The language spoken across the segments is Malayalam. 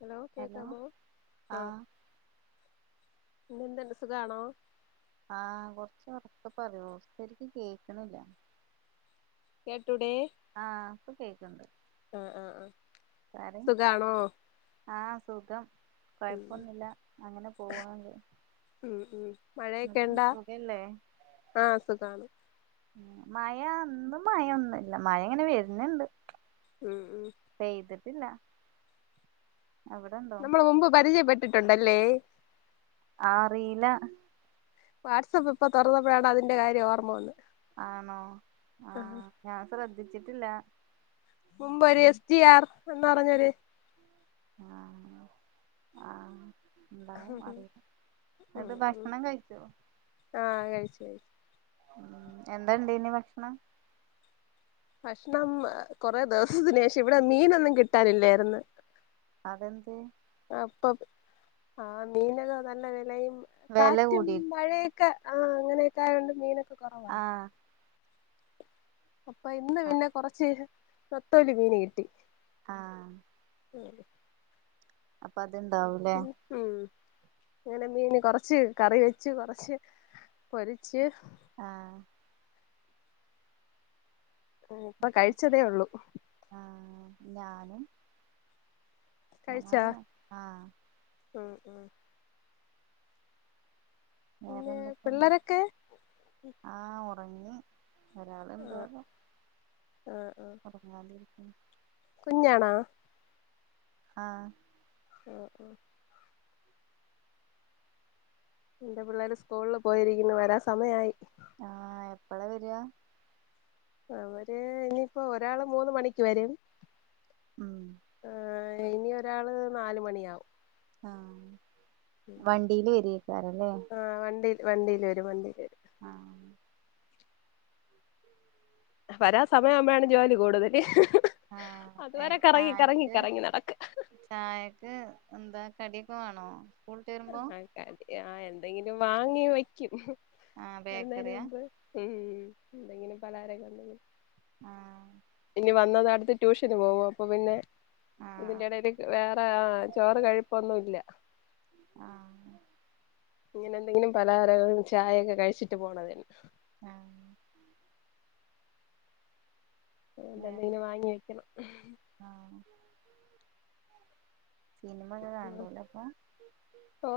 ഹലോ കേക്കാമോ ആ ആഹ് ഇന്നെന്തെന്ന സുഖാണോ ആ കൊറച്ച് ഉറക്ക പറയോ ശെരിക്ക് കേക്ണില്ല കേട്ടടുഡേ ആ പ്പം കേക്കണ്ട് ആ ആ ആ സുഖാണോ ആ സുഖം ഉം കുഴപ്പൊന്നില്ല അങ്ങനെ പോവ ഉം ഉം മഴയൊക്കെ എന്നിട്ടും ഇണ്ടാ തുകയല്ലേ ആഹ് സുഖാണ് ഉ മഴ എന്തും മഴൊന്നുംല്ല മഴ ഇങ്ങനെ വരുന്നുണ്ട് മ് മ് പെയ്തിട്ടില്ല അവിടെണ്ടോ നമ്മള ഒ്പ പരിചയ പറ്റി ട്ടുണ്ടല്ലേ ആറില്ല വാട്സആപ്പ് ഇപ്പൊ തുറന്നപ്പോഴാണ് അതിന്റെ കാര്യം ഓർമ്മയന്ന് ആണോ ആഹ ഞാൻ വിതിച്ചിട്ടില്ല മുമ്പ് ഒരു എസ്റ്റി ആർ എന്ന പറഞ്ഞൊര് ആഹ ആഹ ഉ ഉ ഭക്ഷണം കഴിച്ചോ ആഹ കഴിച്ചു കഴിച്ചു ഉ എന്താണ്ട് ഇനി ഭക്ഷണം ഭക്ഷണം കൊറെേ ദിവസത്തിന് ശേഷം ഇവിടെ മീനൊന്നും കിട്ടാനില്ലായിന്ന് അതെന്ന്ത് ആ മീനെ നല്ല വിലയും വെല കാറ്റും കൂടി മഴയൊക്കെ ആഹ് അങ്ങനെയൊക്കാറണ്ട് മീനൊക്കെ ആഹ അ അപ്പൊ ഇന്ന് പിന്നെ കുറച്ച് നത്തോലി മീന് കിട്ടി ആഹ ഉ അപ്പൊ അത്ണ്ടാവൂലേ ഉം ഇങ്ങനെ മീന് കൊറച്ച് കറി വെച്ച് കൊറച്ച് പൊരിച്ച് ആഹ ഇപ്പൊ കഴിച്ചതേ ഉള്ളൂ വര ആഹ ഉഹ [inaudible] പിന്നെ വേറെന്തൊക്കെയ പിള്ളേരൊക്കെ ആഹ ഭി [unintelligible] ഒരാൾ എന്തുവാന്നേ ഉറങ്ങാല ഉം [inaudible] കുഞ്ഞാണാ ആഹ ഓ ഓ എന്റെ പിള്ളേര് സ്കൂളിൽ പോയിരിക്കുന്നു വരാ സമയായി ആഹ് എപ്പളാ വരാ അവര് ഇനിയിപ്പോ ഒരാള് മൂന്ന് മണിക്ക് വരും ഉം ആഹ് ഇനി ഒരാള് നാല് മണിയാവും ആഹ ഉം വണ്ടിയില് വരിക്കാറല്ലേ വണ്ടിൽ വരു വണ്ടി ആഹ വരാ സമയം ആകുമ്പഴാണ് ജോലി കൂടുതല് ആഹ അതുവരെ കറങ്ങി കറങ്ങി ചായക്ക് കറങ്ങി നടക്കും ചായക്ക് എന്താ കടി വേണോ സ്കൂള്ട്ട് വരുമ്പോ ആക്കാല ആഹ എന്ത് അന്തെങ്കിലും വാങ്ങി വയ്ക്കും ആഹ് ഇറുന്നന് ബേക്കറിയാ മുമ്പ് ഉ എന്തെങ്കിലും പലാരൊക്ക എന്തെങ്കിലും ആഹ ഇനി വന്നത അടുത്ത് ട്യൂഷന് പോകും അപ്പൊ പിന്നെ ആഹ് ഇതിന്റെടൽ വേറെ ചോറ് കഴിപ്പൊന്നും ഇല്ല ആഹ് ഇങ്ങനെ എന്തെങ്കിലും പലാര ചായയൊക്കെ കഴിച്ചിട്ട് പോണത് ആഹ ന്ത വേറെ നീന വാങ്ങി വെക്കണം ആഹ് സിനിമ ഒക്കെ കണ്ടല അപ്പൊ ഓ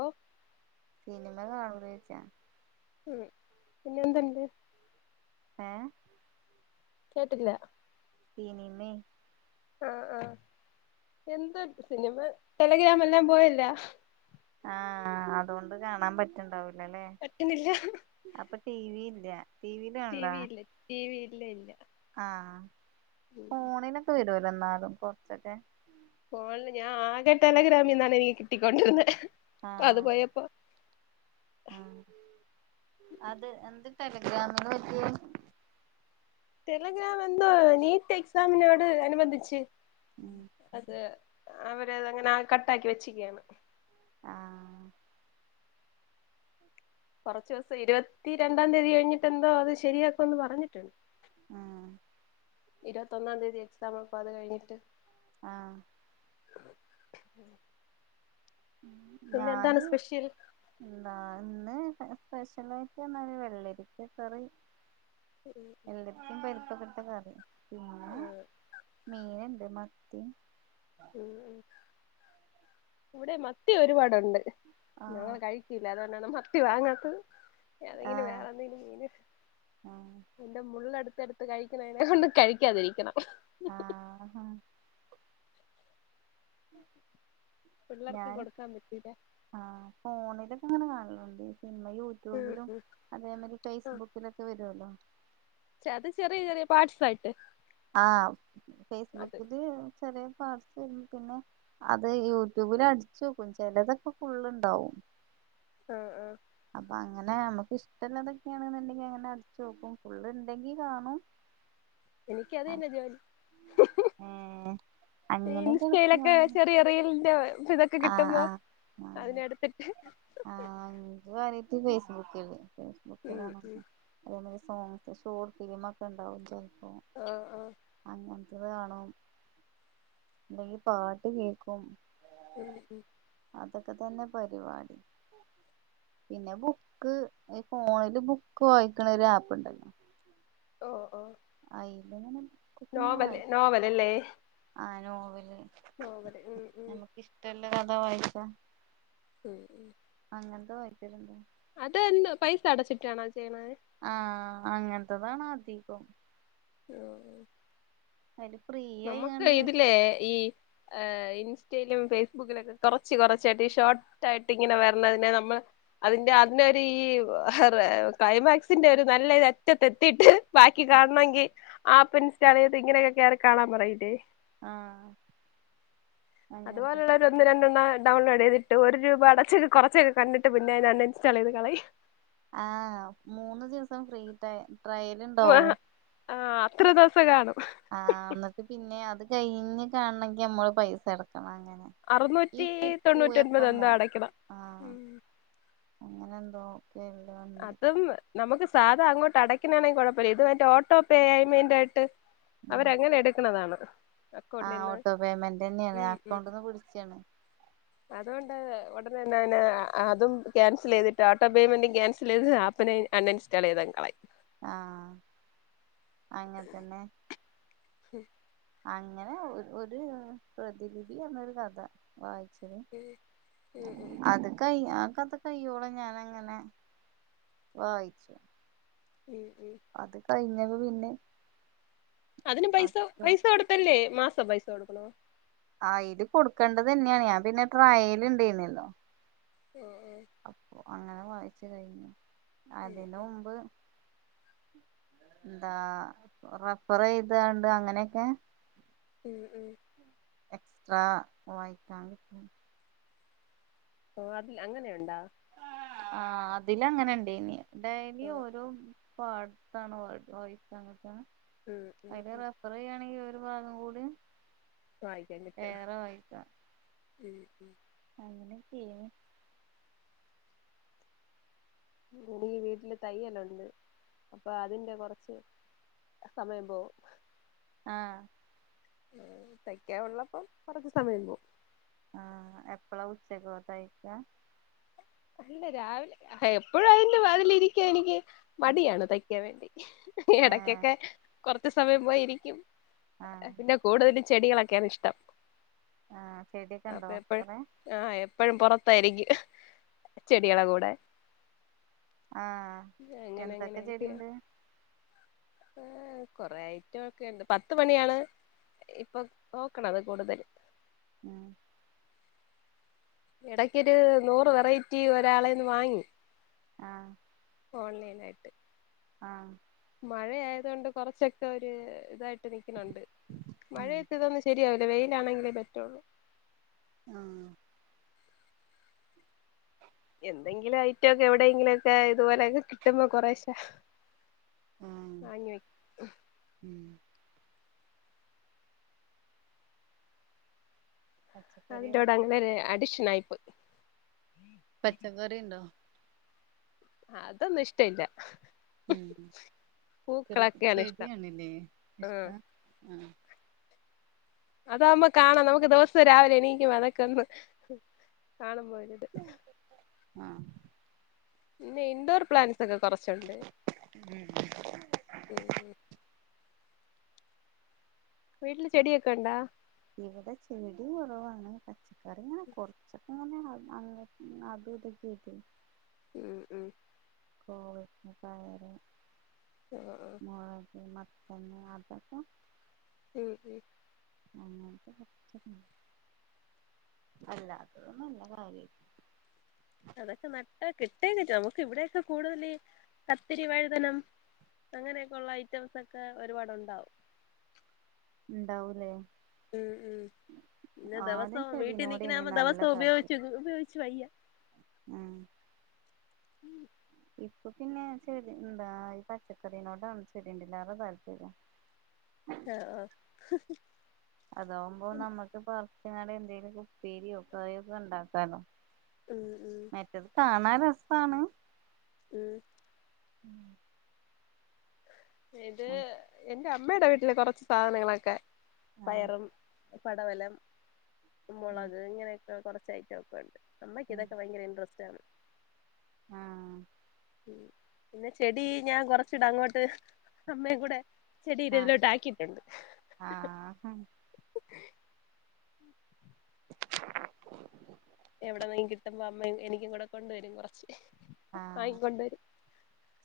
സിനിമ കാണ ചിച്ചാ ഉം പിന്നെന്തണ്ട് ആഏ കേട്ടില്ല സിനിമേ ആ ആ എന്ത സിനിമ ടെലഗ്രാമെല്ലാം പോയല്ല ആ ആ അതുകൊണ്ട് കാണാൻ പറ്റണ്ടാവ ല്ലേ പറ്റുന്നില്ല അപ്പൊ ടി വി ഇല്ല ടി വിയില് കാണലാ ടിവി ഇല്ല ടിവി ഇല്ല ഇല്ല ഫോണിനൊക്കെ വരോ എന്നാലും കുറച്ചൊക്കെ ഫോണിൽ ഞാൻ ആകെ ടെലഗ്രാമിന്നാണ് എനിക്ക് കിട്ടിക്കൊണ്ടിരുന്നേ അത് പോയപ്പ ആ അത് എന്ത് ടെലഗ്രാമിന് പറ്റിയെ ടെലെഗ്രാം എന്തോ നീറ്റ് എക്സമിനോട് അനുബന്ധിച്ച് ഉം അത് അവരത് അങ്ങനെ കട്ടാക്കി വെച്ചിക്കയാണ് ആഹ കുറച്ച ദിവസം ഇരുപത്തി രണ്ടാം തീയതി കഴിഞ്ഞിട്ട എന്തോ അത് ശരിയാക്കോന്ന് പറഞ്ഞിട്ടുണ്ട് ആ ഇരുപത്തൊന്നാം തീതി എക്സാം അപ്പ അത് കഴിഞ്ഞിട്ട് ആ ഉ ഞാനി എന്താ ഇന്ന് സ്പെഷ്യലായിട്ട് എന്ന വെള്ളരിക്ക കറി എന്റടുത്തും പരുപ്പ ക കറി ആ മീന് എന്തന്ന തി ഉ ഉ ഇവിടെ മത്തി ഒരുപാട് ണ്ട് ഞങ്ങ ആഹ് കഴിക്കില്ല അതുകൊണ്ട മത്തി വാങ്ങാത്തത് അതെങ്ങനെ ആഹ് വേറെന്തെങ്കിലും മീന് ആഹ് എന്റെ മുള്ളടുത്ത് എടുത്ത് കഴിക്കുന്നതിനെ കൊണ്ട് കഴിക്കാതിരിക്കണം ആഹ ഹ പിള്ളേർക്ക് ഞൻ കൊടുക്കാൻ പറ്റൂല ആ ഫോണിലൊക്കെ അങ്ങനെ കാണല അതെ പിന്നെ യൂട്യൂബിലും അതേമാതിരി ഫേസ്ബുക്കിലൊക്കെ വരുവല്ലോ സായിട്ട് ആ ഫേസ്ബുക്ക് ഇത് ചെറിയ പിന്നെ അത് യൂട്യൂബില് അടിച്ചു നോക്കും ചിലതൊക്കെ ഫുള്ണ്ടാവും ആഹ ആഹ അപ്പൊ അങ്ങനെ നമ്മക്ക് ഇഷ്ടമുള്ളതൊക്കെയാണ്ന്നുണ്ടെങ്കി അങ്ങനെ അടച്ച് നോക്കും ഫുള്ള് ഇണ്ടെങ്കി കാണും എനിക്ക് അത് തന്നെ ജോലി ഏഹ് അങ്ങനെയൊക്കെ എടുത്ത് ഇൻസ്റ്റയിലൊക്കെ കാണും ചെറിയ റിയലിന്റെ ഇത ആഹ് കിട്ടുമ്പോ ആഹ് ആഹ് അതിനടുത്തിട്ട് ആഹ് ഇൻക്ക് കാര്യായിട്ട് ഫേസ്ബുക്കില് ഉ ഉ സോസ് ഷോർട് ഫിലിമ ഒക്കെ ഉണ്ടാവും ആഹ ആഹ അങ്ങനത്തത് കാണും അല്ലെങ്കി പാട്ട് കേക്കും ഉം ഉം അതൊക്കെ തന്നെ പരിപാടി പിന്നെ ബുക്ക് ഈ ഫോണില് ബുക്ക് വായിക്കണ ഒരു ആപ്പ് ഉണ്ടല്ലോ ഓ ഓ ആയില്ലങ്ങനെ നോവൽ നോവൽല്ലേ ആ നോവല് നോവല് ഉം ഉ ന്ത വായിസ ഉം ഉ ങ്ങൻത്തെ വയ്ദ്യര്ണ്ട് അതന്നെ പൈസ അടച്ച്ട്ടാണോ അ ആഹ് അങ്ങൻ [unintelligible] അധികം [unintelligible] അതില് ഫ്രീ നമ്മക്ക് ആയിങ്ങാണ്ട് ഇതിലെ ഈ ഏഹ് ഇൻസ്റ്റയിലും ഫേസ്ബുക്കിലുവൊക്കെ കൊറച്ച് കൊറച്ചായിട്ട് ഈ ഷോർട്ടായിട്ട് ഇങ്ങനെ വരണതിനെ നമ്മള് അതിന്റെ അതിനൊരു ഈ ക്ലൈമാക്സിന്റെ ഒരു നല്ല ഇത് അറ്റത്തെത്തീട്ട് ബാക്കി കാണണെങ്കി ആപ്പിൻസ്റ്റാള് ചെയ്ത് ഇങ്ങനെയൊക്കെ കേറി കാണാൻ പറയില്ലേ ആഹ് അങ്ങനത്തെ അതുപോലുള്ളൊരു ഒന്ന് രണ്ടെണ്ണം ഡൗൺലോഡ് ചെയ്തിട്ട് ഒരു രൂപ അടച്ച് കൊറച്ചൊക്കെ കണ്ടിട്ട് പിന്നെ അൺ ഇൻസ്റ്റാള് ചെയ്ത് കളയും. ആഹ് മൂന്ന് ദിവസം ഫ്രീട്ട ട്രയലിണ്ടാവും. സം കാണും. ആഹ് എന്നട്ട് പിന്നേ അത് കഴിഞ്ഞ് കാണണെങ്കി നമ്മള് പൈസ അടക്കണം അങ്ങനെ ഈ അറുനൂറ്റി കുക്കു തൊണ്ണൂറ്റി എഫ് ഒൻപതോ എമ്മോ എന്തോ അടക്കണം. ആഹ് [unintelligible] അതും നമുക്ക് സാധാ അങ്ങോട്ട് അടക്കിനാണെങ്കിൽ കൊഴപ്പവില്ല ഇത് മറ്റെ ഓട്ടോ പേഅയ്മെന്റായിട്ട് ഉം അവരങ്ങനെ എടുക്കണതാണ്. ആഹ് അക്കൗണ്ടിന്ന് ഓട്ടോ പേയ്മെന്റെന്നേണ് ഉം ഉം അക്കൗണ്ടീന്ന് പിടിച്ചണ് അതുകൊണ്ട് ഒടനെന്നെ അയിന് അതും ക്യാൻസല് ചെയ്തിട്ട് ആട്ടോ പേയ്മെന്റും ക്യാൻസ ല് ചെയ്ത് ആപ്പിനേം അൺ ഇൻസ്റ്റാൾ ചെയ്തങ്ങ് കളയും. ആഹ് അങ്ങൻ തന്നെ. അങ്ങനെ ഒ ഒരു പ്രതിലിപി എന്നൊരു കഥ വായി ശരി ഉം ഉം അത് കഴിഞ്ഞ അത് കയ്യോളു ഞാനങ്ങനെ വായിച്ചു ഉം ഉം അത് കഴിഞ്ഞവ് പിന്നെ അതിന് പൈസ അച്ചോ പൈസ കൊടുത്തല്ലേ മാസ് പൈസ കൊടുക്കണോ ആഹ് ഇല് കൊടുക്കേണ്ടതന്നെയാണ് ഞാൻ പിന്നെ ട്രയൽ ഇണ്ടലിന്നല്ലേനോ ആഹ് ആഹ് അങ്ങനെ വായിച്ചു കൈഞ്ഞു ഉം അതിന്റെ മുമ്പ് ന്താ റഫർ ചെയ്തണ്ട് അങ്ങനെക്കെ ഉം ഉം എക്സ്ട്രാ വായിക്കാൻ കിട്ടും ഓ അതിൽ അങ്ങനെയൊണ്ടാ ആഹ് അതില് അങ്ങനെ ഇണ്ടേയിനി ഡൈലി ആഹ് ഓരോം പാടത്താണ് വായി വായിക്കാൻ കിട്ടാ ഉം ഉം അയ്ന് ഉം റെഫർ ചെയ്യാണെങ്കി ഒര് അപ്പതും കൂടിയും വായിക്കാൻ കിട്ടും വേറെ വായിക്കാ ഉം ഉം അങ്ങനെ ചെയ്യ്ന്ന് [unintelligible] ഈ വീട്ടില് തയ്യെല്ലാം ഒണ്ട് അപ്പൊ അതിന്റെ കൊറച്ച് സമയം പോകും ആഹ് തയ്ക്കാ ഉള്ളപ്പൊ കൊറച്ച് സമയം പോകും. ആ എപ്പളാ ഉച്ചകോ തയ്ക്ക? അല്ല രാവിലെ എപ്പഴും അയിന്റെ വാതിലിരിക്കാ എനിക്ക് മടിയാണ് തയ്ക്കാൻ വേണ്ടി ഏഹ് എടയ്ക്കെക്കെ കൊർ സമയം പോയിരിക്കും ആഹ് പിന്നെ കൂടുതല് ചെടികളൊക്കെ ണിഷ്ടം ആഹ് ചെടിയൊക്കെ ഉണ്ടോ അപ്പൊഎപ്പഴും കൊറേ ആ എപ്പഴും പൊറ ത്തായിരിക്കും. ചെടികളെ കൂടെ ആ അങ്ങനെ എന്തൊക്കെ ചെടിണ്ട്? ഏർ കൊറെ ഐറ്റൊക്കെണ്ട് പത്ത് മണിയാണ് ഇപ്പൊ നോക്കണത് കൂടുതല് ഉം എടക്കൊരു നൂറ് വെറൈറ്റി ഒരാളേന്ന് വാങ്ങി. ആ ഓൺലൈനായിട്ട് ആ മഴയായതൊണ്ട് കൊറച്ചക്കൊര് ഇതാ യിട്ട് നിക്ക്ണ് ണ്ട് ഉം മഴയത്തി തൊന്നും ശെരിയാവി വെയിലാണെങ്കേ പറ്റൊള്ളൂ ആഹ് എന്തെങ്കിലും ഐറ്റം ഒക്കെ എവിടെയെങ്കിലും ഒക്കെ ഇതുപോലെയൊക്കെ കിട്ടുമ്പോ കൊറേശെ ആഹ് ആാഞ്ഞോയ് ഉം പച്ചക്കറിയോ അതിന്റോട് അങ്ങനെ അടിഷ് നായ്പ് പച്ചക്കറിണ്ടോ അതൊന്നു ഇഷ്ടല്ല ഉം ക്റെ ഇഷ്ടം ചെടിയാണുലെ ആഹ് ഇഷ്ടം അതാവ്മ്പ കാണാം നമുക്ക് ദിവസം രാവിലെ എണീക്കും അതൊക്കെ ഒന്ന് കാണാൻ പോവലുണ്ട് ആഹ് ഇന്നെന്തൊരു പ്ലാൻ തൊക്കെ കുറച്ചുണ്ട്. ഉം വീട്ടിൽ ചെടിയൊക്കെഉണ്ടോ ഇവിടെ ചെടി കുറവാണേ, പച്ചക്കറിങ്ങെനെ കൊറച്ചകെങ്ങെനെ അ അങ്ങ് അതു ഇതൊക്കെ ആയിട്ട് ഉം ഉം കോവക്ക, പയർ ആഹ് ആഹ് മൊളക്, മത് തന്നെ അതപ്പൊ ഉം ഉം [inaudible] അതൊക്കെ നട്ടെ കിട്ടേയ്ഞ്ഞിട്ടൊ നമുക്ക് ഇവിടെകെ കൂടുതലീ കക്കരി വയതനാ അങ്ങനെക്കൊള്ള ഐറ്റംസൊക്കെ ഒരുപാട് ഉണ്ടാഉ ണ്ടാവൂലെ ഉം ഉം പിന്നെ ആദ്യം ദിവസവും വീട്ടിൽ ചെടിനോടേനി നിക്ക്‌ന്നാഉമ്പോ നല്ല ദിവസം ഉപയോഗിച്ചു താല്പര്യം ഉപയോഗിച്ചു വയ്യ ഉം ഇപ്പ പിന്നെചെടി ന്താ ഈ പച്ചക്കറിനോട് ആണ് ചെടിന്റെയ്ലാറെ താല്പര്യം ഏ അ അതാവുമ്പോ നമ്മക്ക് പർ ഞ്ഞാന് എന്തെലുക്കെ ഉപ്പേരിയോ കായൊക്കെ ണ്ടാക്കാർന്നു ഉം മറ്റത് കാ ന്നാ രസാണ് ഉം ഇത് എൻ ന്റെ അമ്മേട് വീട്ടില് കൊറച്ച് സാധനങ്ങളക്കെ ആഹ് ആഹ് പയറും പടവലം മൊളക് ഇങ്ങനെയൊക്കെ കൊറച് സൈറ്റൊക്കെണ്ട് അമ്മയ്ക്കിതൊക്കെ ഭയങ്കര ഇൻട്രസ്റ്റാണ് ആഹ് ഇന്ന് ചെടീ ഞാൻ കൊറച്ചൂടങ്ങോട്ട് അമ്മേം കൂടെ ചെടി ആഹ് ഇതിലോട്ട് ആക്കിട്ടൊണ്ട് ആഹ് എവിടെന്നേം കിട്ടുമ്പോ അമ്മ എനി എനിക്കും കൂടെ കൊണ്ടുവരും കൊറച്ച് ആ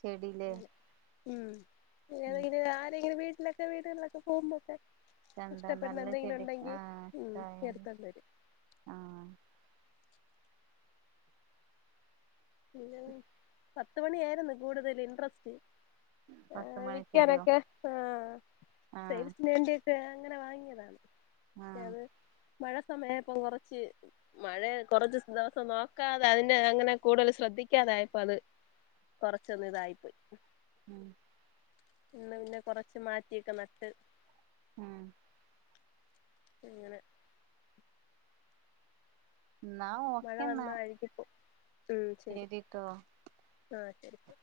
ചെടിയില്ലേ അങ്ങനെ ഉം ഏതെങ്കിലും ആരെടെങ്കിലും വീ ഇല്ലൊക്കെ വീടുകളിലൊക്കെ പോവുമ്പോക്കെ ചന്താ നല്ല ചെടി ആ ഉം ഇഷ്ടായാല് എടുത്തോണ്ട് വരും ആ പിന്നെ [unintelligible] പത്ത് മണിയാരുന്നു കൂടുതല് ഇൻട്രസ്റ്റ് ആ പത്ത് മണി ചെടിയോ വിയ്ക്കാനൊക്കെ ആ സേൽസിന് വേണ്ടിയൊക്കെ ഇന്നലെ വാങ്ങിയതാണ് ആ പക്ഷെ അത് മഴ സമയായപ്പം കൊറച്ച് മഴയെ കൊറച്ച് ദെവസം നോക്കാതെ അതിന്റെ അങ്ങനെ കൂടുതല് ശ്രദ്ധിക്കാതായപ്പോ അത് കൊറച്ചൊന്ന് ഇതായിപ്പോയ് ഉം ഞങ്ങള് പിന്നെ കൊറച്ച് മാറ്റിയൊക്കെ നട്ട് ആ അങ്ങനെ എന്നാ മഴ ഓക്കെന്നാ വന്നഴികീപ്പോ ഉം ശരി ശരിട്ടോ ആ ശരിപ്പം